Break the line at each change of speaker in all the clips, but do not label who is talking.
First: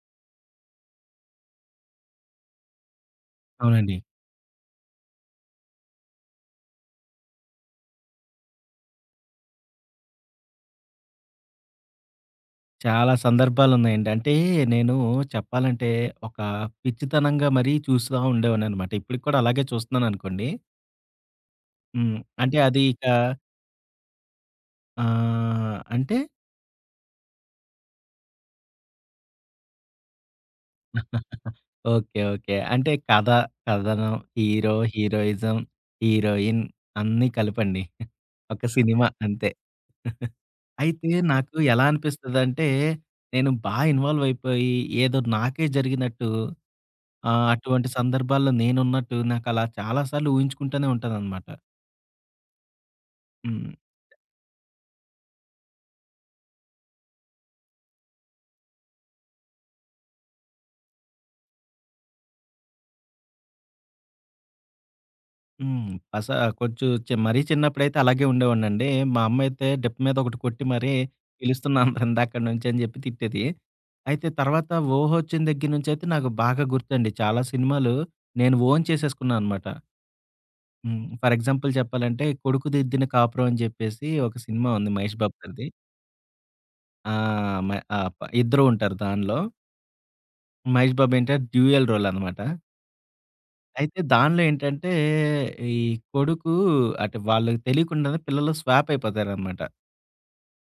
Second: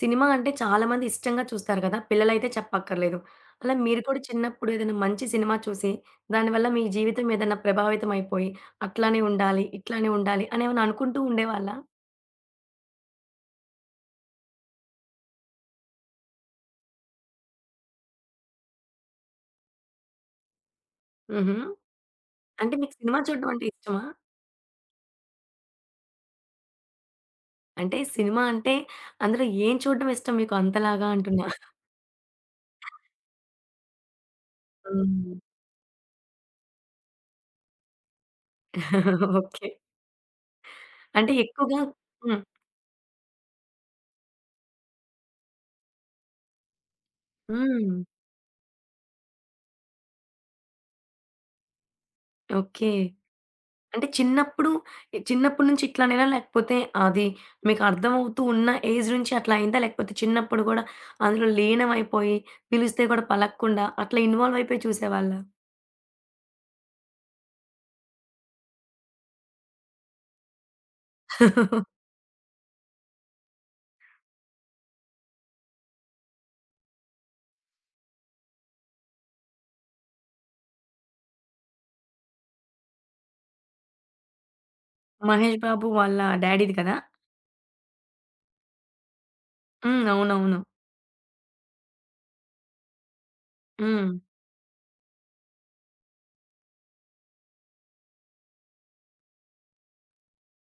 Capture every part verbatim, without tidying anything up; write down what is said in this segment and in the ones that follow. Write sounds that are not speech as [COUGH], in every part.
Cinema అంటే చాలామంది ఇష్టంగా చూస్తారు కదా! పిల్లలైతే చెప్పక్కర్లేదు. అలా
అవునండి.
మీరు కూడా చిన్నప్పుడు ఏదైనా మంచి సినిమా చూసి, దానివల్ల మీ జీవితం ఏదైనా ప్రభావితం అయిపోయి, అట్లానే ఉండాలి, ఇట్లానే ఉండాలి అనేమన్నా అనుకుంటూ ఉండేవాళ్ళా?
చాలా సందర్భాలున్నాయండి. అంటే నేను చెప్పాలంటే ఒక పిచ్చితనంగా మరీ చూస్తా ఉండేవాడిననమాట. ఇప్పటికి కూడా అలాగే చూస్తున్నాననుకోండి.
హుహు.
హ్మ్. అంటే
అంటే
అది
మీకు
ఇక
సినిమా చూడడం అంటే ఇష్టమా?
ఆహ్, అంటే.
అంటే సినిమా అంటే అందులో ఏం చూడడం ఇష్టం మీకు అంతలాగా అంటున్నా?
[LAUGHS] ఓకే. ఓకే. అంటే కథ, కథనం, హీరో,
హ్మ్.
హీరోయిజం, హీరోయిన్ అన్నీ కలిపండి. ఒక సినిమా
[LAUGHS]
అంతే.
ఓకే.
అయితే
అంటే
నాకు
ఎక్కువగా
ఎలా
హ్మ్.
అనిపిస్తదంటే, నేను బా ఇన్వాల్వ్ అయిపోయి ఏదో నాకే జరిగినట్టు ఆ! అటువంటి
హ్మ్.
సందర్భాల్లో నేనున్నట్టు నాకలా చాలా సార్లు ఊహించుకుంటూనే ఉంటాననమాట.
ఓకే.
హ్మ్.
అంటే చిన్నప్పుడు చిన్నప్పటి నుంచి ఇట్లానేనా? లేకపోతే అది మీకు అర్థమవుతూ ఉన్న ఏజ్ నుంచి అట్లా అయిందా? లేకపోతే చిన్నప్పుడు గూడా అందులో లీనమైపోయి, పిలిస్తే కూడా పలక్కుండా అట్లా ఇన్వాల్వ్ అయిపోయి చూసేవాళ్ళా?
హ్మ్. అస కొంచెం చె మరీ చిన్నప్పుడైతే అలాగే ఉండేవాడినండి. మా అమ్మయితే డెప్ మీద ఒకటి కొట్టి మరీ పిలుస్తున్నాను
[LAUGHS]
రండి అక్కడి నుంచి అని చెప్పి తిట్టేది. అయితే తర్వాత 'ఓహొచ్చిన' దగ్గర నుంచయితే నాకు బాగా గుర్తండి. చాలా సినిమాలు నేను ఓన్ చేసేసుకున్నా అనమాట. హ్మ్. ఫర్ ఎగ్జాంపుల్ చెప్పాలంటే 'కొడుకుదిద్దిన కాపురం' అని చెప్పేసి ఒక సినిమా ఉంది మహేష్ బాబు
'మహేష్
గారిది.
బాబు' వాళ్ళ డ్యాడీది కదా!
ఆ! మ ఆహ్, ప ఇద్దరు ఉంటారు దానిలో.
హ్మ్. అవునవును.
మహేష్ బాబు ఏంటంటే డ్యూయల్ రోల్ అనమాట. అయితే
హ్మ్.
దానిలో ఏంటంటే, ఈ కొడుకు అంటే వాళ్ళకి తెలియకుండానే పిల్లలు స్వాప్ అయిపోతారనమాట.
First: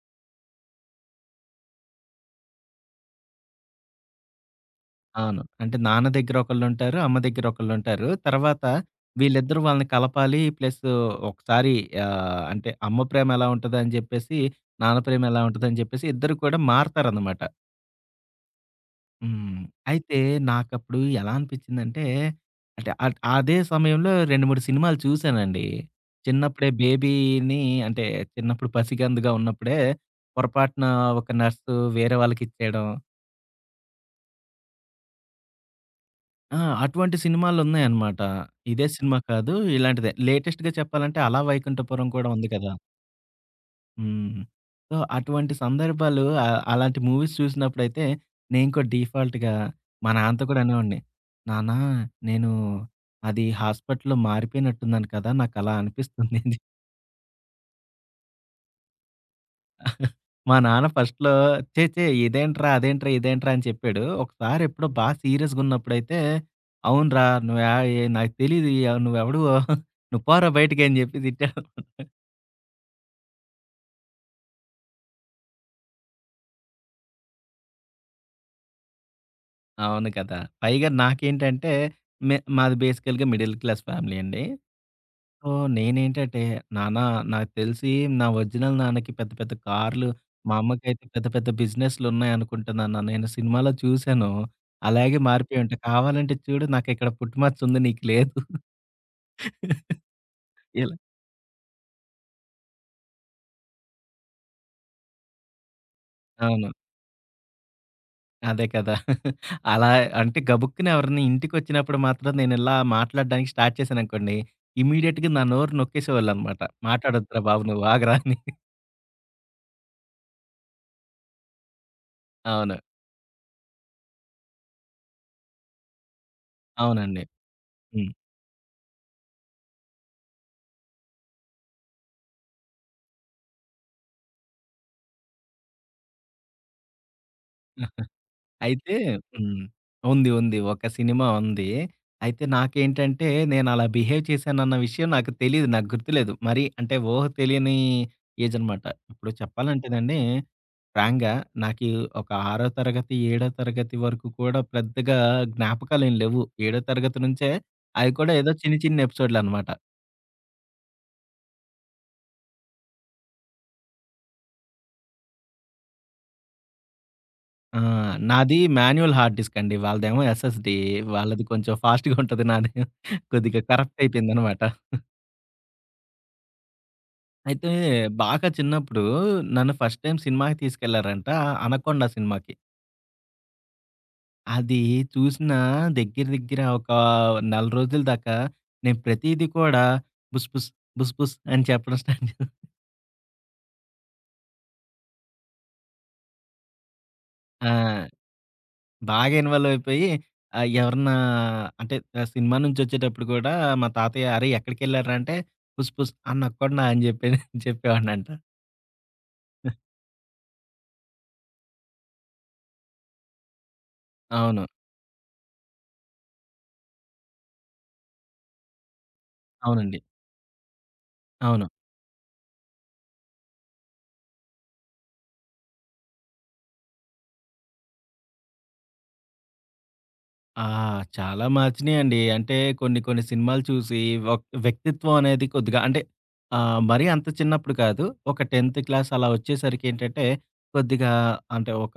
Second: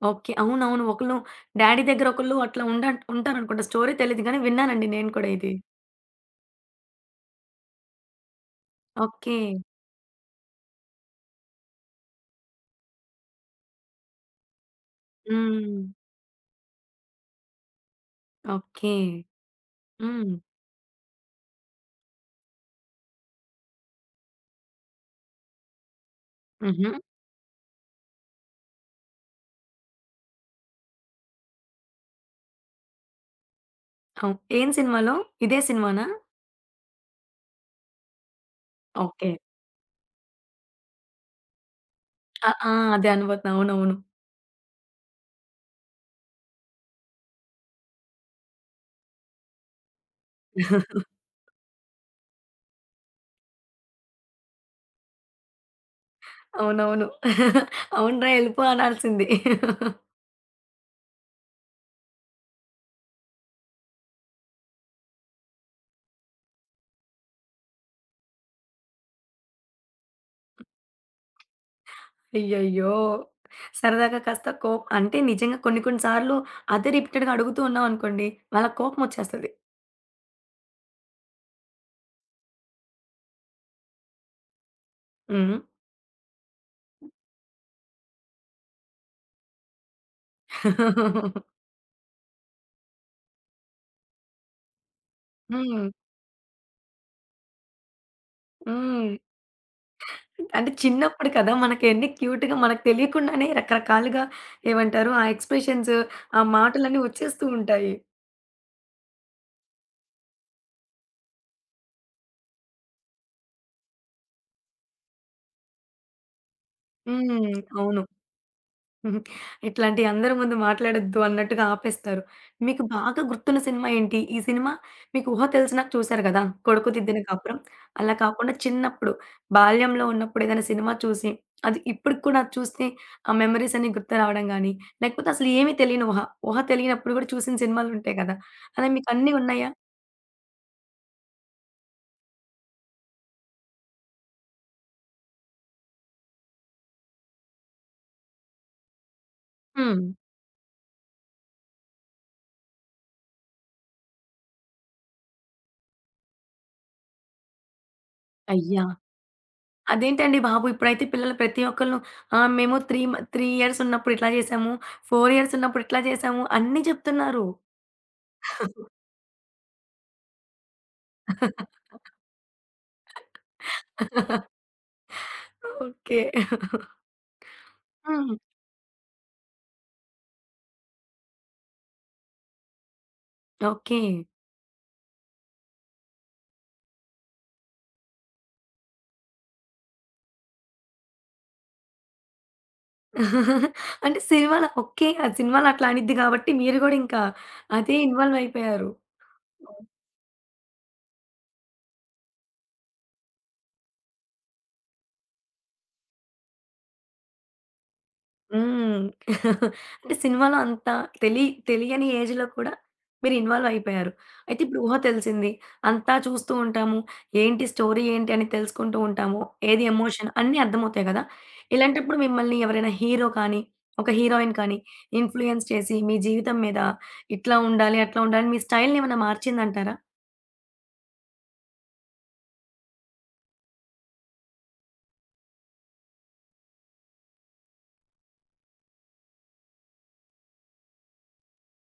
ఓకే. అవునవును. ఒకళ్ళు డ్యాడీ దగ్గర ఒకళ్ళు అట్లా ఉండ ఉంటారనుకుంటా. స్టోరీ తెలీదు గానీ విన్నానండి నేను కూడా
అవును.
ఇది.
అంటే నాన్న దగ్గర ఒకళ్ళుంటారు, అమ్మ దగ్గర ఒకళ్ళుంటారు. తర్వాత
ఓకే.
వీళ్ళిద్దరూ వాళ్ళని కలపాలి. ప్లస్ ఒకసారి ఆహ్, అంటే అమ్మ ప్రేమ ఎలా ఉంటదని చెప్పేసి, నాన్న ప్రేమ ఎలా ఉంటదని
హ్మ్.
చెప్పేసి ఇద్దరు కూడా మారతారనమాట.
ఓకే.
హ్మ్. అయితే
హ్మ్.
నాకప్పుడు ఎలా అనిపించిందంటే, అంటే అద్ అదే సమయంలో రెండు, మూడు సినిమాలు చూసానండి. చిన్నప్పుడే
హుహు.
బేబీని అంటే చిన్నప్పుడు పసికందుగా ఉన్నప్పుడే పొరపాటున ఒక నర్సు వేరే వాళ్ళకిచ్చేయడం.
అవు ఏం సినిమాలో? ఇదే సినిమానా?
ఆ! అటువంటి సినిమాలున్నాయన్నమాట. ఇదే సినిమా
ఓకే.
కాదు. ఇలాంటిదే. లేటెస్ట్‌గా చెప్పాలంటే 'అల వైకుంఠపురం' కూడా ఉంది
ఆ!
కదా!
ఆ! అదే అనుబోతున్నా. అవునవును.
హ్మ్. సో, అటువంటి సందర్భాలు ఆహ్, అలాంటి మూవీస్ చూసినప్పుడైతే నేను కూడా డిఫాల్ట్‌గా మా నాన్నతో కూడా అనేవాడిని. నాన్న, నేను అది హాస్పిటల్‌లో మారిపోయినట్టున్నాను కదా! నాకలా అనిపిస్తుంది అని.
అవునవును. అవునురా ఎళ్ళిపో అనాల్సింది.
మా నాన్న ఫస్ట్‌లో "ఛే! ఛే! ఇదేంట్రా, అదేంట్రా, ఇదేంట్రా" అని చెప్పాడు. ఒకసారి ఎప్పుడో బా సీరియస్‌గా ఉన్నప్పుడైతే "అవునురా నువ్వు యా ఏ నాకు తెలీదు ఆహ్, నువ్వెవడివో నువ్వు పోరా బయటికి" అని చెప్పి తిట్టాడు.
అయ్యయ్యో! సరదాగా కాస్త కోప్ అంటే నిజంగా కొన్ని కొన్ని సార్లు అదే రిపీటెడ్‌గా అడుగుతూ ఉన్నామనుకోండి, వాళ్ళకి కోపమొచ్చేస్తది.
అవును కదా! పైగా నాకేంటంటే, మే మాది బేసికల్‌గా మిడిల్ క్లాస్ ఫ్యామిలీ అండి. సో,
హ్మ్.
నేనేంటంటే, నాన్న నాకు తెలిసి నా ఒరిజినల్ నాన్నకి పెద్ద పెద్ద కార్లు, మా అమ్మకైతే పెద్ద పెద్ద బిజినెస్‌లున్నాయనుకుంటా నాన్న. నేను సినిమాలో చూసాను. అలాగే మారిపోయి ఉంటా.
హ్మ్.
కావాలంటే చూడు నాకిక్కడ పుట్టుమచ్చఉంది నీకు లేదు.
హ్మ్. అంటే
ఇలా
చిన్నప్పుడు కదా! మనకెన్ని క్యూట్‌గా మనకు తెలియకుండానే రకరకాలుగా ఏమంటారు? ఆ ఎక్స్‌ప్రెషన్స్, ఆ
అవును.
మాటలన్నీ వచ్చేస్తూ ఉంటాయి.
అదే కదా! [LAUGHS] అలా అంటే గబుక్కున ఎవరైనా ఇంటికొచ్చినప్పుడు మాత్రం నేనిలా మాట్లాడడానికి స్టార్ట్ చేశాననుకోండి, ఇమ్మీడియేట్‌గా నా నోరు నొక్కేసేవాళ్ళనమాట. మాట్లాడొద్దురా
హ్మ్.
బాబు నువ్వు
అవును.
ఆగరా అని.
హుహు. ఇట్లాంటియి అందరి ముందు మాట్లాడొద్దు అన్నట్టుగా ఆపేస్తారు.
అవును.
మీకు బాగా గుర్తున్న సినిమా ఏంటి? ఈ సినిమా మీకు ఊహ తెలిసినాక చూసారు గదా! 'కొడుకుదిద్దిన
అవునండి.
కాపురం.'
హ్మ్.
అలా కాకుండా చిన్నప్పుడు బాల్యంలో ఉన్నప్పుడు ఏదైనా సినిమా చూసి, అది ఇప్పటికి కూడా అది చూస్తే ఆ మెమోరీస్ అన్నీ గుర్తు రావడం గానీ, లేకపోతే అసలు ఏమీ తెలియని ఊహ, ఊహ తెలియనప్పుడు గూడా చూసిన సినిమాలుంటాయి గదా! అలా
అయితే
మీకన్నీ
హ్మ్.
ఉన్నాయా?
ఉంది. ఉంది. ఒక సినిమా ఉంది. అయితే నాకేంటంటే నేనలా బిహేవ్ చేశానన్న విషయం నాకు తెలీదు. నాకు గుర్తులేదు. మరి అంటే ఊహ తెలియని ఏజ్ అనమాట. ఇప్పుడు
హ్మ్.
చెప్పాలంటేనండి ఫ్రాంక్‌గా నాకు ఒక ఆరో తరగతి, ఏడో తరగతి వరకు కూడా పెద్దగా జ్ఞాపకాలేం లేవు. ఏడో తరగతి నుంచే అవి కూడా ఏదో చిన్న
అయ్యా!
చిన్న ఎపిసోడ్‌లనమాట.
అదేంటండి బాబు! ఇప్పుడైతే పిల్లలు ప్రతి ఒక్కళ్ళు ఆహ్, మేము 3 మ మూడు ఇయర్స్ ఉన్నప్పుడు ఇట్లా చేశాము. నాలుగు ఇయర్స్ ఉన్నప్పుడు ఇట్లా చేశాము. అన్నీ చెప్తున్నారు.
ఆ! నాది మాన్యువల్ హార్డ్ డిస్క్ అండి. వాళ్ళదేమో ఎస్ఎస్‌డి, వాళ్ళది కొంచెం ఫాస్ట్‌గా ఉంటది. నాది కొద్దిగా కరప్ట్ అయిపోయిందనమాట.
ఓకే.
అయితే
హ్మ్.
బాగా చిన్నప్పుడు నన్ను ఫస్ట్ టైమ్ సినిమాకి తీసుకెళ్లారంట. 'అనకొండ' సినిమాకి.
ఓకే.
అది చూసిన దగ్గర దగ్గర ఒక నెల రోజుల దాకా నేను ప్రతీది కూడా బుస్ బుస్, బుస్ బుస్ అని చెప్పడం స్టార్ట్ చే
[LAUGHS] అంటే సినిమాలో ఓకే. ఆ సినిమాలో అట్లా అనిద్ది కాబట్టి మీరు గూడా ఇంకా
ఆ!
అదే ఇన్వాల్వ్ అయిపోయారు.
బాగా ఇన్వాల్వ్ అయిపోయి ఆహ్, ఎవరన్నా అంటే ఆ, సినిమా నుంచి వచ్చేటప్పుడు కూడా మా తాతయ్య "అరేయ్! ఎక్కడికెళ్లారురా" అంటే "పుస్ పుస్ అనకొండ" అని చెప్పి చెప్పేవాడినంట.
హ్మ్. [LAUGHS] అంటే సినిమాలో అంత తెలి తెలియని ఏజ్‌లో కూడా మీరు ఇన్వాల్వ్ అయిపోయారు. అయితే
అవును.
ఇప్పుడు ఊహ తెలిసింది. అంతా చూస్తూ ఉంటాము. ఏంటి స్టోరీ ఏంటి అని తెలుసుకుంటూ ఉంటాము. ఏది
అవునండి.
ఎమోషన్ అన్నీ అర్థమవుతాయి గదా!
అవును.
ఇలాంటప్పుడు మిమ్మల్ని ఎవరైనా హీరో కానీ, ఒక హీరోయిన్ కానీ ఇన్‌ఫ్లూయెన్స్ చేసి మీ జీవితం మీద ఇట్లా ఉండాలి, అట్లా ఉండాలి మీ స్టైల్‌ని ఏమైనా మార్చిందంటారా?
ఆ! చాలా మార్చినియండి. అంటే కొన్ని కొన్ని సినిమాలు చూసి వక్ వ్యక్తిత్వం అనేది కొద్దిగా అంటే ఆహ్, మరీ అంత చిన్నప్పుడు కాదు. ఒక పదో క్లాస్ అలా వచ్చేసరికేంటంటే, కొద్దిగా అంటే ఒక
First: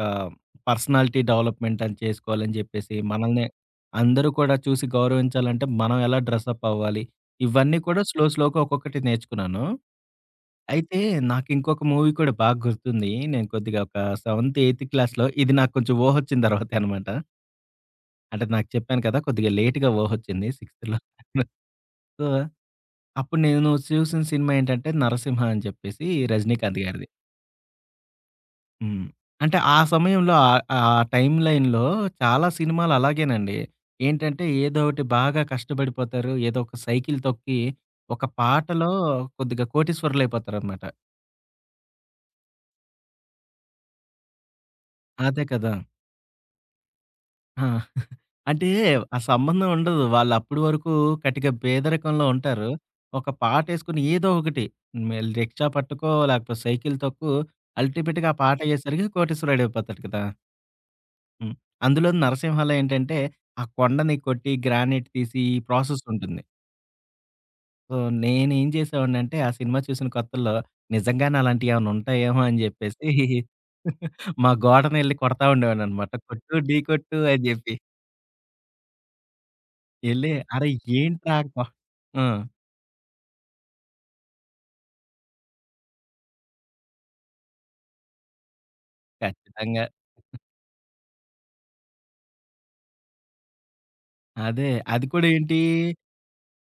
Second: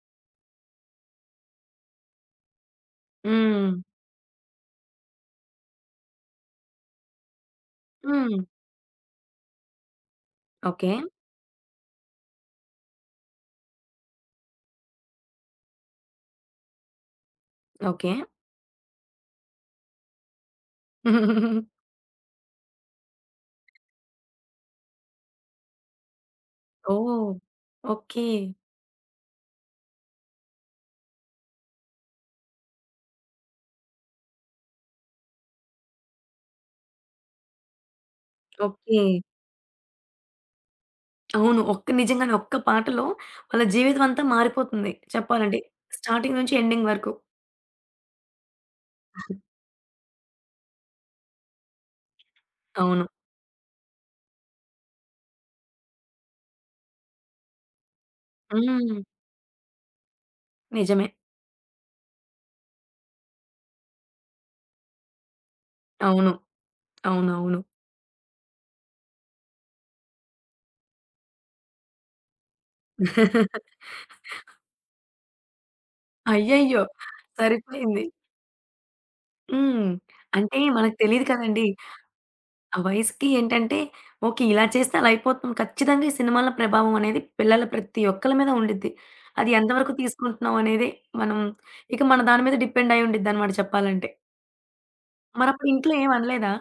పర్సనాలిటీ డెవలప్‌మెంట్ అని చేసుకోవాలని జెప్పేసి, మనల్ని
హ్మ్.
అందరూ కూడా చూసి గౌరవించాలంటే మనం ఎలా డ్రెసప్ అవ్వాలి, ఇవన్నీ కూడా స్లో
హ్మ్.
స్లోగా ఒక్కొక్కటి నేర్చుకున్నాను.
ఓకే.
అయితే నాకింకొక మూవీ కూడా బాగా గుర్తుంది. నేను కొద్దిగా ఒక సెవెంత్, ఎయిత్ క్లాస్‌లో ఇది నాకు కొంచెం ఊహొచ్చిన తర్వాతే అనమాట.
ఓకే.
అంటే నాకు చెప్పాను కదా! కొద్దిగా లేట్‌గా ఊహొచ్చింది. సిక్స్త్‌లో.
[LAUGHS]
సో, అప్పుడు నేను చూసిన సినిమా ఏంటంటే 'నరసింహ' అని చెప్పేసి 'రజనీకాంత్' గారిది.
ఓహ్! ఓకే.
హ్మ్. అంటే ఆ సమయంలో ఆహ్, ఆ టైమ్ లైన్‌లో చాలా సినిమాలు అలాగేనండి. ఏంటంటే ఏదో ఒకటి బాగా కష్టపడిపోతారు. ఏదో ఒక సైకిల్ తొక్కి ఒక పాటలో
ఓకే.
కొద్దిగా కోటీశ్వరులయిపోతారనమాట.
అవును. ఒక్క నిజంగానే ఒక్క పాటలో వాళ్ళ జీవితం అంతా మారిపోతుంది
అదే
చెప్పాలంటే.
కదా!
స్టార్టింగ్ నుంచి ఎండింగ్ వరకు.
ఆ! అంటే ఆ సంబంధం ఉండదు. వాళ్ళప్పుడు వరకు కటిక పేదరికంలో ఉంటారు.
అవును.
ఒక పాటేసుకొని ఏదో ఒకటి మే రిక్షా పట్టుకో, లేకపోతే సైకిల్ తొక్కు అల్టిమేట్‌గా ఆ పాట
హ్మ్.
అయ్యేసరికి కోటీశ్వరుడైపోతాడు కదా!
నిజమే.
హ్మ్. అందులోను నరసింహాలో ఏంటంటే, ఆ కొండని కొట్టి గ్రానైట్ తీసి ఈ ప్రాసెస్
అవును.
ఉంటుంది.
అవునవును.
సో, నేనేం చేసేవాడినంటే ఆ సినిమా చూసిన కొత్తల్లో నిజంగానే అలాంటియేమన్నా ఉంటాయేమో అని చెప్పేసి మా గోడనెళ్లి కొడతా ఉండేవాడిననమాట. కొట్టు, ఢీ
అయ్యయ్యో!
కొట్టు అని చెప్పి.
సరిపోయింది. హ్మ్.
ఎళ్లి
అంటే
అరేయ్!
మనకు తెలీదు
ఏంట్రా గొ
కదండీ.
ఆ!
ఆ వయసుకి ఏంటంటే ఓకే. ఇలా చేస్తే అలా అయిపోతాం. ఖచ్చితంగా ఈ సినిమాల ప్రభావం అనేది పిల్లల ప్రతి ఒక్కళ్ళ మీద ఉండిద్ది. అది
ఖచ్చితంగా.
ఎంతవరకు తీసుకుంటున్నాం అనేది మనం ఇక మన దాని మీద డిపెండ్ అయ్యి ఉండిద్దనమాట చెప్పాలంటే.
అదే. అది కూడా ఏంటి
మరప్పుడు ఇంట్లో ఏమి అనలేదా?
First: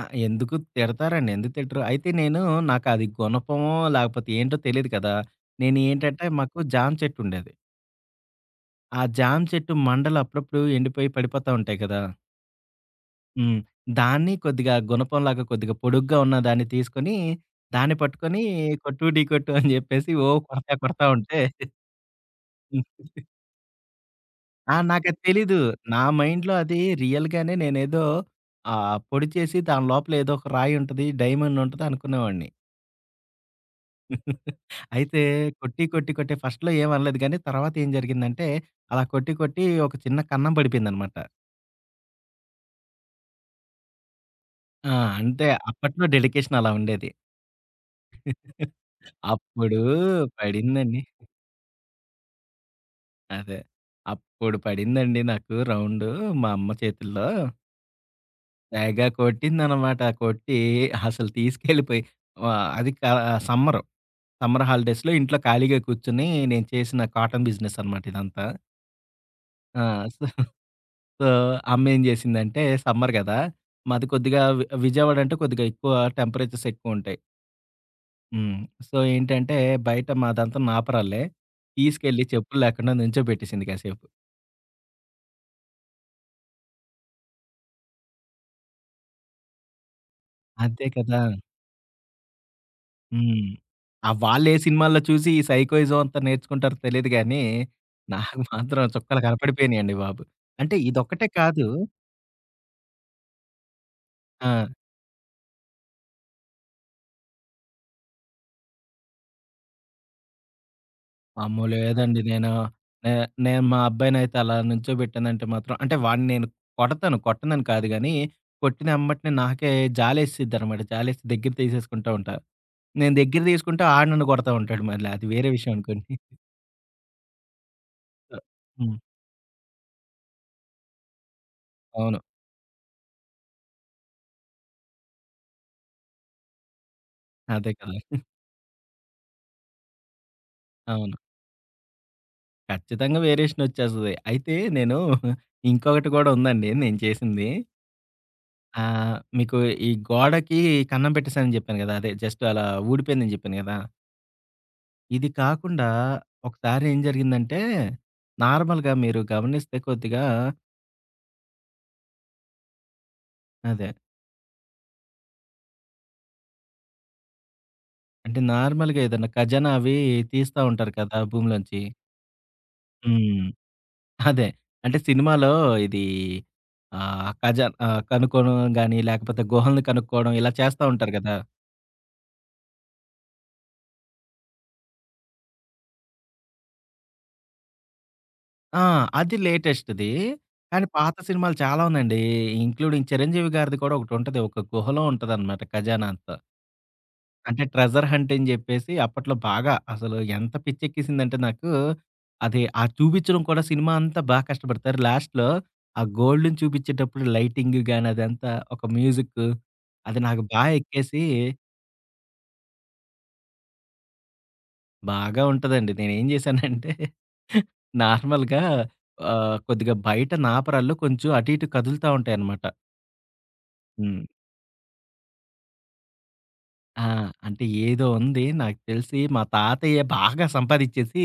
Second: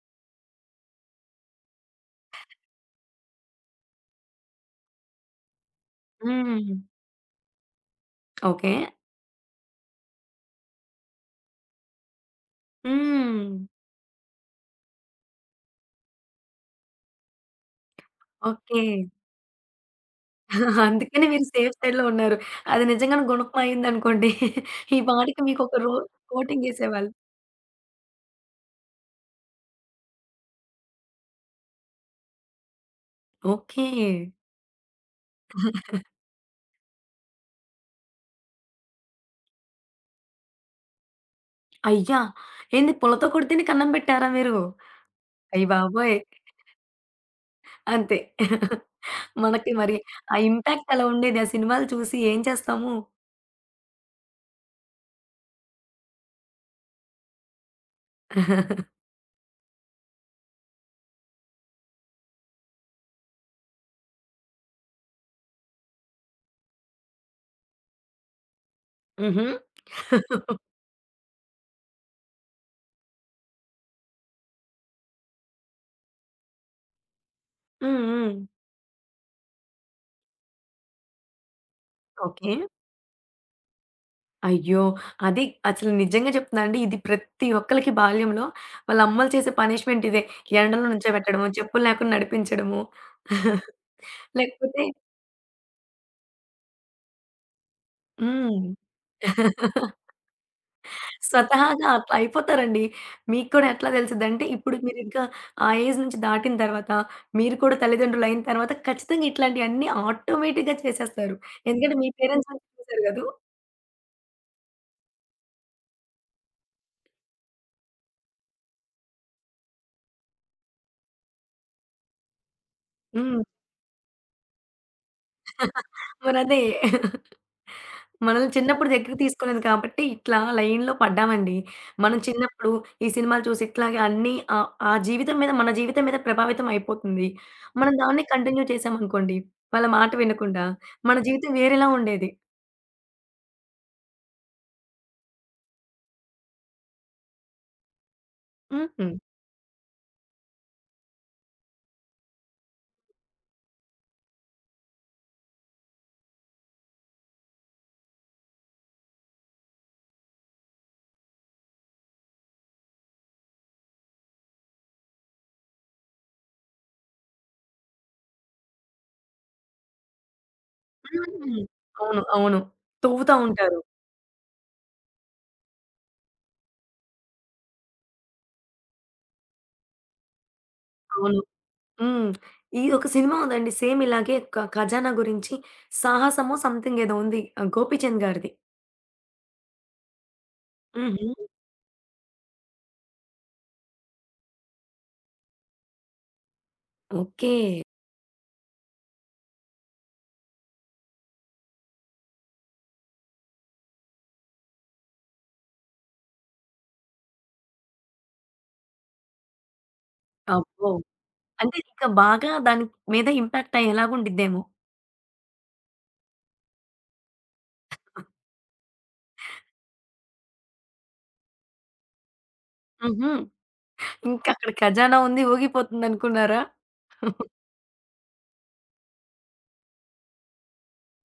ఆ! ఎందుకు తిడతారండి. ఎందుకు తిట్టరు. అయితే నేను నాకది గుణపమో లేకపోతే ఏంటో తెలీదు కదా! నేను ఏంటంటే మాకు
హ్మ్.
జామ చెట్టుండేది.
ఓకే.
ఆ జామ చెట్టు మండలు అప్పుడప్పుడు ఎండిపోయి పడిపోతా ఉంటాయి కదా!
హ్మ్.
హ్మ్. దాన్ని కొద్దిగా గుణపంలాగా కొద్దిగా పొడుగ్గా ఉన్న దాన్ని తీసుకొని దాన్ని పట్టుకొని
ఓకే.
కొట్టు, ఢీకొట్టు అని చెప్పేసి ఓ కొడతా కొడతా
అందుకనే
ఉంటే
మీరు సేఫ్ సైడ్‌లో ఉన్నారు. అది నిజంగానే గుణపం అయిందనుకోండి.
ఆ!
ఈ
నాకది
పాటికి
తెలీదు.
మీకొక రో
నా మైండ్‌లో అది
కోటింగేసేవాళ్ళు.
రియల్‌గానే నేనేదో ఆహ్, పొడి చేసి దాని లోపల ఏదో ఒక రాయి ఉంటది, డైమండ్ ఉంటది అనుకునేవాడిని.
ఓకే.
అయితే కొట్టి, కొట్టి, కొట్టి ఫస్ట్‌లో ఏం అనలేదు గానీ తర్వాత ఏం జరిగిందంటే, అలా కొట్టి, కొట్టి ఒక చిన్న కన్నం పడిపోయిందనమాట.
అయ్యా! ఏంది పులతో కొడితేనే కన్నం పెట్టారా మీరు?
ఆ! అంతే అప్పట్లో
అయ్యబాబోయ్!
డెడికేషన్ అలా ఉండేది.
అంతే. మనకి
అప్పుడు
మరి ఆ ఇంపాక్ట్
పడిందండి.
అలా ఉండేది. ఆ సినిమాలు చూసి ఏం చేస్తాము?
అదే. అప్పుడు పడిందండి నాకు రౌండు మా అమ్మ చేతుల్లో. తెగ కొట్టిందనమాట. కొట్టి అసలు తీసుకెళ్ళిపోయి ఆహ్, అది కా సమ్మరు. సమ్మర్ హాలిడేస్‌లో ఇంట్లో ఖాళీగా కూర్చొని నేను చేసిన కాటన్ బిజినెస్ అనమాట ఇదంతా.
హుహు.
ఆ! సో, సో అమ్మేం జేసిందంటే సమ్మర్ గదా! మాది కొద్దిగా వి విజయవాడ అంటే కొద్దిగా ఎక్కువ టెంపరేచర్స్ ఎక్కువుంటాయి.
హ్మ్. హ్మ్.
హ్మ్. సో, ఏంటంటే బయట మాదంతా నాపరాళ్ళే. తీసుకెళ్ళి
ఓకే.
చెప్పులు లేకుండా నుంచోబెట్టేసింది కాసేపు.
అయ్యో! అది అసలు నిజంగా చెప్తున్నానండి. ఇది ప్రతి ఒక్కళ్ళకి బాల్యంలో వాళ్ళ అమ్మలు చేసే పనిష్మెంట్ ఇదే. ఎండలో
అంతే కదా!
నుంచోబెట్టడము, చెప్పులు లేకుండా నడిపించడము.
హ్మ్.
[LAUGHS]
ఆ వాళ్ళే
లేకపోతే
సినిమాల్లో చూసి ఈ సైకోయిజం అంతా నేర్చుకుంటారో తెలీదు గానీ, నాకు
హ్మ్.
మాత్రం చుక్కలు కనపడిపోయినియండి బాబు. అంటే ఇదొక్కటే కాదు.
స్వతహాగా అట్లా అయిపోతారండి. మీకు కూడా ఎట్లా తెలిసిద్దంటే,
ఆ!
ఇప్పుడు మీరింకా ఆ ఏజ్ నుంచి దాటిన తర్వాత, మీరు కూడా తల్లిదండ్రులు అయిన తర్వాత ఖచ్చితంగా ఇట్లాంటియన్నీ ఆటోమేటిక్‌గా చేసేస్తారు.
అమ్మో!
ఎందుకంటే మీ
లేదండి నేను
పేరెంట్స్ నుంచి చూసారు
నే
కదూ!
నేను మా అబ్బాయినైతే అలా నించోబెట్టానంటే మాత్రం అంటే వాడిని నేను కొడతాను, కొట్టనని కాదు గానీ, కొట్టిన ఎంబటనే నాకే జాలేసిద్దనమాట. జాలేసి దగ్గర తీసేసుకుంటా ఉంటా. నేను దగ్గర
హ్మ్.
తీసుకుంటే ఆడు నన్ను కొడతా ఉంటాడు మళ్ళీ. అది వేరే విషయం అనుకోండి.
[LAUGHS] మరదే.
సో
మనల్ని చిన్నప్పుడు
హ్మ్.
దగ్గరికి తీసుకోలేదు కాబట్టి, ఇట్లా లైన్‌లో పడ్డామండి. మనం
అవును.
చిన్నప్పుడు ఈ సినిమాలు చూసి ఇట్లాగే అన్నీ ఆహ్, ఆ జీవితం మీద మన జీవితం మీద ప్రభావితం అయిపోతుంది.
అదే కదా!
మనం దాన్ని కంటిన్యూ చేశామనుకోండి, వాళ్ళ మాట వినకుండా
అవును.
మన జీవితం వేరేలా ఉండేది.
ఖచ్చితంగా వేరియేషనొచ్చేస్తది. అయితే నేను ఇంకొకటి గూడా ఉందండి నేను చేసింది.
హ్మ్.
ఆహ్,
హ్మ్.
మీకు ఈ గోడకి కన్నం పెట్టేసానని జెప్పాను గదా! అదే జస్ట్ అలా ఊడిపోయిందని జెప్పాను గదా! ఇది కాకుండా ఒకసారి ఏం జరిగిందంటే, నార్మల్‌గా మీరు గమనిస్తే కొద్దిగా అదే. అంటే నార్మల్‌గా ఏదన్నా ఖజానా అవి తీస్తా ఉంటారు కదా! భూమిలోంచి.
అవును. అవును. తవ్వుతా
హ్మ్.
ఉంటారు.
అదే. అంటే సినిమాలో ఇది ఆహ్, ఖజాన్ ఆహ్, కనుక్కోవడం గాని, లేకపోతే గుహలను కనుక్కోవడం ఇలా చేస్తా ఉంటారు గదా!
అవును. హ్మ్. ఈ ఒక సినిమా ఉందండి. సేమ్ ఇలాగే క ఖజానా గురించి 'సాహసమో' సంథింగ్ ఏదో ఉంది. ఆహ్, 'గోపీచంద్' గారిది.
ఆ! అది లేటెస్ట్‌ది. కానీ పాత
హుహు.
సినిమాలు చాలా ఉందండి. ఇంక్లూడింగ్ 'చిరంజీవి' గారిది కూడా ఒకటుంటది. ఒక గుహలో ఉంటదనమాట ఖజానా అంతా.
ఓకే.
అంటే ట్రెజర్ హంట్ అని జెప్పేసి అప్పట్లో బాగా అసలు ఎంత పిచ్చెక్కేసిందంటే నాకు, అది ఆ చూపిచ్చడం కూడా సినిమా అంతా బా కష్టపడతారు. లాస్ట్‌లో ఆ గోల్డ్‌ని చూపిచ్చేటప్పుడు లైటింగ్ గాని అదంతా ఒక మ్యూజిక్ అది నాకు బా
అబ్బో!
ఎక్కేసి
అంటే ఇంక బాగా దాని మీద ఇంపాక్ట్ అయ్యేలాగా ఉండిద్దేమో.
బాగా ఉంటదండి. నేనేం జేశానంటే నార్మల్‌గా ఆహ్, కొద్దిగా బయట నాపరాళ్ళు కొంచెం అటు ఇటు కదులుతా ఉంటాయన్నమాట.
హుహు.
హ్మ్.
ఇంకక్కడ ఖజానా ఉంది ఊగిపోతుందనుకున్నారా?
ఆ! అంటే ఏదో ఉంది నాకు తెలిసి మా తాతయ్య బాగా సంపాదిచ్చేసి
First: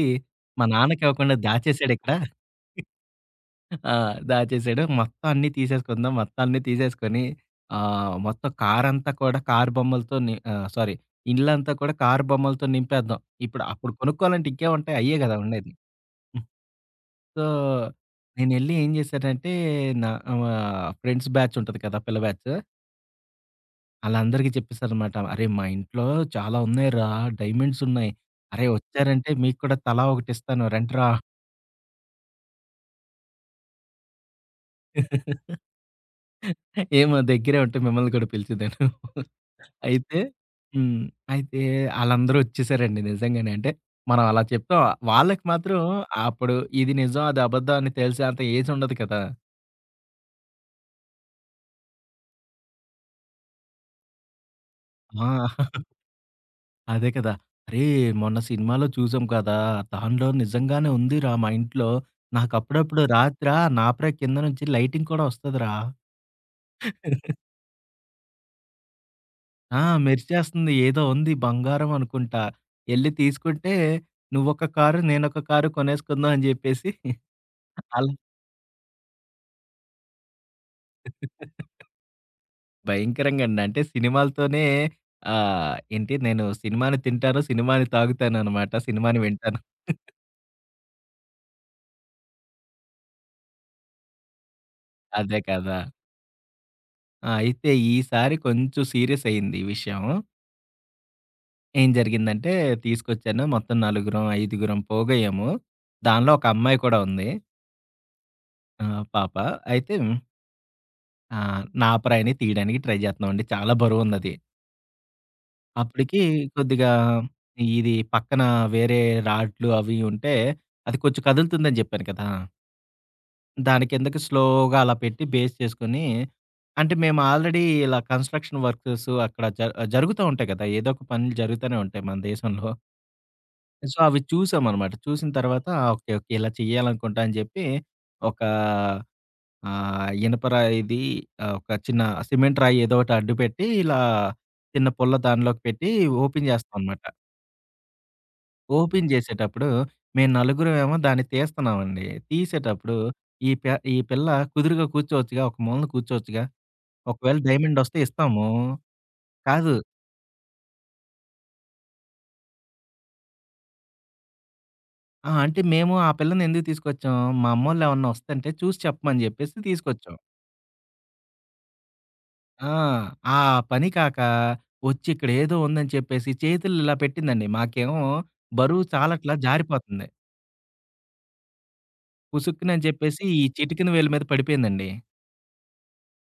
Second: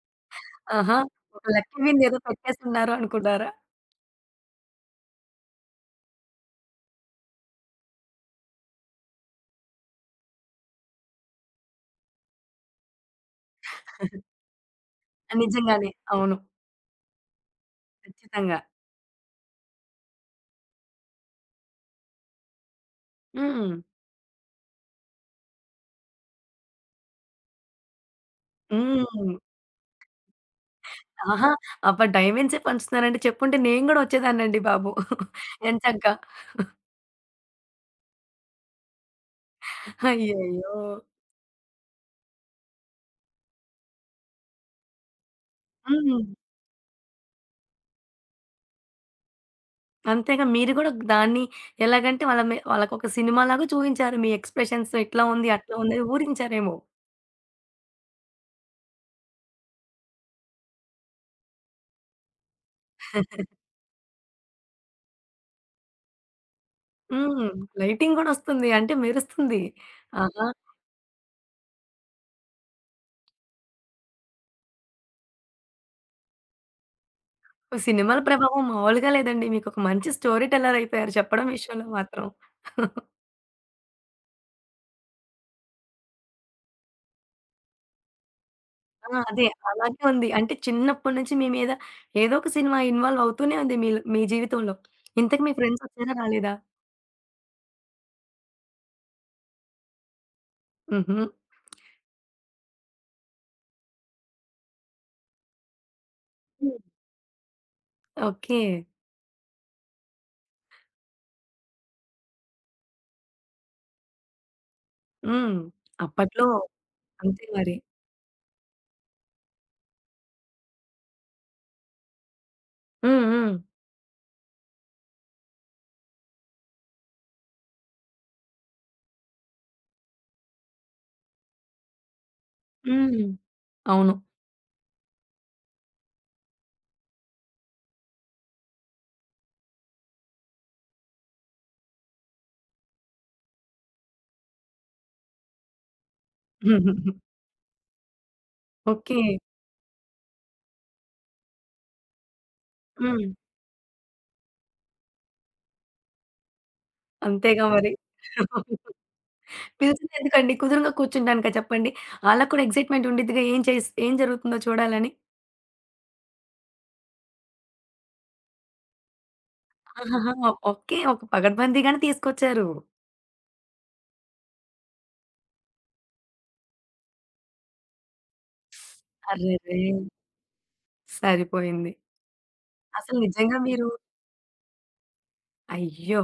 మా
ఆహా!
నాన్నకివ్వకుండా
ఒక లక్కీ [LAUGHS] విన్ ఏదో
దాచేసాడిక్కడ.
పెట్టేసున్నారు అనుకున్నారా?
ఆ! దాచేసాడు. మొత్తం అన్నీ తీసేసుకుందాం. మొత్తం అన్నీ తీసేసుకొని ఆహ్, మొత్తం కారంతా కూడా కారు బొమ్మలతో ని ఆహ్, సారీ ఇల్లంతా కూడా కారు బొమ్మలతో నింపేద్దాం. ఇప్పుడు అప్పుడు
[LAUGHS]
కొనుక్కోవాలంటే ఇంకేముంటాయి అయ్యే గదా! ఉండేది.
నిజంగానే. అవును.
సో,
ఖచ్చితంగా.
నేనెళ్లి ఏం జేశానంటే, నా ఆహ్, ఫ్రెండ్స్ బ్యాచ్ ఉంటది కదా! పిల్ల బ్యాచ్.
హ్మ్.
ఆళ్ళందరికీ చెప్పేసాననమాట. "అరేయ్! మా ఇంట్లో చాలా ఉన్నాయిరా, డైమండ్స్ ఉన్నాయి. అరేయ్! వచ్చారంటే
హ్మ్.
మీకు కూడా తలా ఒకటిస్తాను రండిరా."
ఆహా! అబ్బా! డైమండ్సే పంచుతున్నారంటే చెప్పుంటే నేను గూడా వచ్చేదాన్నండి బాబు. [LAUGHS] ఎంచక్కా.
ఏమో దగ్గరే ఉంటే మిమ్మల్ని కూడా పిలిచేదాను. అయితే
అయ్యయ్యో!
హ్మ్. అయితే ఆళ్ళందరూ వచ్చేసారండి నిజంగానే. అంటే మనం అలా చెప్తాం. వాళ్ళకి మాత్రం
హ్మ్.
అప్పుడు ఇది నిజం, అది అబద్ధం అని తెలిసేంత ఏజ్ ఉండదు కదా!
అంతేగా మీరు గూడా దాన్ని ఎలాగంటే వాళ్ళ మే వాళ్ళకొక సినిమాలాగా చూయించారు. మీ ఎక్స్‌ప్రెషన్స్ ఇట్లా ఉంది, అట్లా
ఆ!
ఉంది అని ఊరించారేమో.
అదే కదా! "అరేయ్! మొన్న సినిమాలో చూసాం కదా! దానిలో నిజంగానే ఉందిరా మా ఇంట్లో. నాకప్పుడప్పుడు రాత్రా నాపరే కింద నుంచి లైటింగ్ కూడా వస్తదిరా.
హ్మ్. లైటింగ్ గూడొస్తుంది. అంటే మెరుస్తుంది.
ఆ!
ఆహా!
మెరిసేస్తుంది. ఏదో ఉంది బంగారం అనుకుంటా. ఎళ్లి తీసుకుంటే నువ్వొక కారు, నేనొక కారు కొనేసుకుందాం" అని జెప్పేసి అలా
సినిమాల ప్రభావం మామూలుగా లేదండి. మీకొక మంచి స్టోరీ టెల్లర్ అయిపోయారు చెప్పడం విషయంలో మాత్రం. [LAUGHS]
భయంకరంగండి. అంటే సినిమాలతోనే ఆహ్, ఏంటి నేను సినిమాని తింటాను, సినిమాని తాగుతాననమాట.
ఆ!
సినిమాని
అదే.
వింటాను.
అలాగే ఉంది. అంటే చిన్నప్పటి నుంచి మీ మీద ఏదో ఒక సినిమా ఇన్వాల్వ్ అవుతూనే ఉంది మీల్ మీ జీవితంలో.
అదే
ఇంతకి మీ
కదా!
ఫ్రెండ్సొచ్చారా? రాలేదా?
ఆ! అయితే ఈసారి కొంచెం సీరియస్ అయింది ఈ విషయం.
హుహు.
ఏం జరిగిందంటే తీసుకొచ్చాను. మొత్తం నలుగురం, ఐదుగురం పోగయ్యాము. దానిలో ఒక
హ్మ్.
అమ్మాయి కూడా ఉంది.
ఓకే.
ఆహ్, పాప. అయితే ఆహ్, నాపరాయిని తీయడానికి ట్రై చేస్తున్నామండి. చాలా బరువున్నది.
హ్మ్.
అప్పటికి
అప్పట్లో
కొద్దిగా
అంతే మరి.
ఇది పక్కన వేరే రాడ్లు అవి ఉంటే అది కొంచెం కదులుతుందని చెప్పాను కదా!
హ్మ్. హ్మ్.
దాని కిందకి స్లోగా అలా పెట్టి బేస్ చేసుకొని అంటే మేము ఆల్రెడీ ఇలా కన్‌స్ట్రక్షన్ వర్క్స్ అక్కడ జ జరుగుతా ఉంటాయి కదా! ఏదో ఒక పనులు జరుగుతూనే ఉంటాయి మన దేశంలో.
హ్మ్.
సో,
అవును.
అవి చూసామనమాట. చూసిన తర్వాత ఓకే. ఓకే. ఇలా చేయాలనుకుంటా అని చెప్పి ఒక ఆహ్, ఇనప రాయిది, ఆహ్, ఒక చిన్న సిమెంట్ రాయి ఏదో ఒకటి అడ్డుపెట్టి ఇలా చిన్న పుల్ల దానిలోకి పెట్టి ఓపెన్ చేస్తామనమాట.
[LAUGHS]
Open
okay.
జేసేటప్పుడు, మేము నలుగురమేమో దాన్ని తీస్తున్నామండి. తీసేటప్పుడు
హ్మ్.
ఈ ప ఈ పిల్ల కుదురుగా కూర్చోవచ్చుగా, ఒక మూలన కూర్చోవచ్చుగా. ఒకవేళ
అంతేగా మరి.
డైమండొస్తే ఇస్తాము. కాదు.
పిలిచిందెందుకండి? కుదురుగా కూర్చుంటానికా చెప్పండి? ఆళ్ళకి కూడా ఎక్సైట్‌మెంట్ ఉండిద్దిగా ఏం చేస్ ఏం జరుగుతుందో చూడాలని.
ఆ! అంటే మేము ఆ పిల్లని ఎందుకు తీసుకొచ్చాం, మా అమ్మోళ్ళేమన్నా వస్తంటే చూసి చెప్పమని జెప్పేసి తీసుకొచ్చాం.
ఆహాహా! ఓకే. ఒక పగడ్బందీగానే తీసుకొచ్చారు.
ఆ! ఆ పని కాక వచ్చి ఇక్కడేదో ఉందని చెప్పేసి చేతుల్లిలా పెట్టిందండి. మాకేమో బరువు చాలట్లా
అరెరే!
జారిపోతుంది.
సరిపోయింది.
పుసుక్కునని
అసలు
జెప్పేసి ఈ
నిజంగా మీరు
చిటికెన వేలు మీద పడిపోయిందండి.
అయ్యో!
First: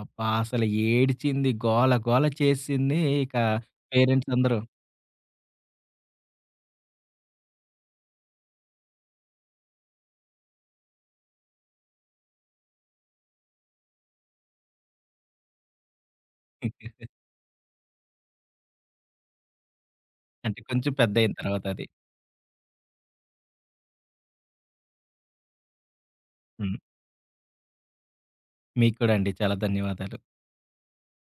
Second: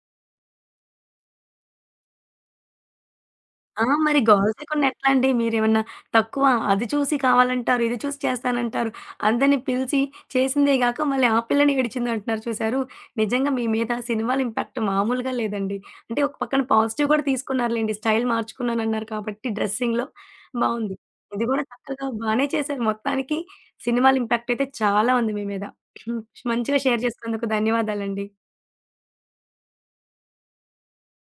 అబ్బా! అసలు ఏడిచింది, గోల గోల చేసింది ఇక
ఆ! మరి
పేరెంట్స్ అందరూ.
గోల్సేకుండా ఎట్లా అండి? మీరేమన్నా తక్కువ అది చూసి కావాలంటారు, ఇది చూసి చేస్తానంటారు. అందరిని పిలిచి చేసిందే గాక మళ్ళీ ఆ పిల్లని ఏడిచిందంటున్నారు చూసారు. నిజంగా మీ మీద సినిమాల ఇంపాక్ట్ మామూలుగా లేదండి. అంటే ఒక పక్కన పాజిటివ్ కూడా తీసుకున్నారులెండి. స్టైల్ మార్చుకున్నానన్నారు కాబట్టి డ్రెస్సింగ్‌లో
అంటే కొంచెం
బావుంది.
పెద్దయిన
ఇది గూడా
తర్వాతది.
చక్కగా బానే చేశారు. మొత్తానికి సినిమాల ఇంపాక్ట్ అయితే చాలా ఉంది మీ మీద.
హ్మ్.
మంచిగా షేర్ చేసుకున్నందుకు ధన్యవాదాలండి.
మీకు కూడా అండి. చాలా ధన్యవాదాలు.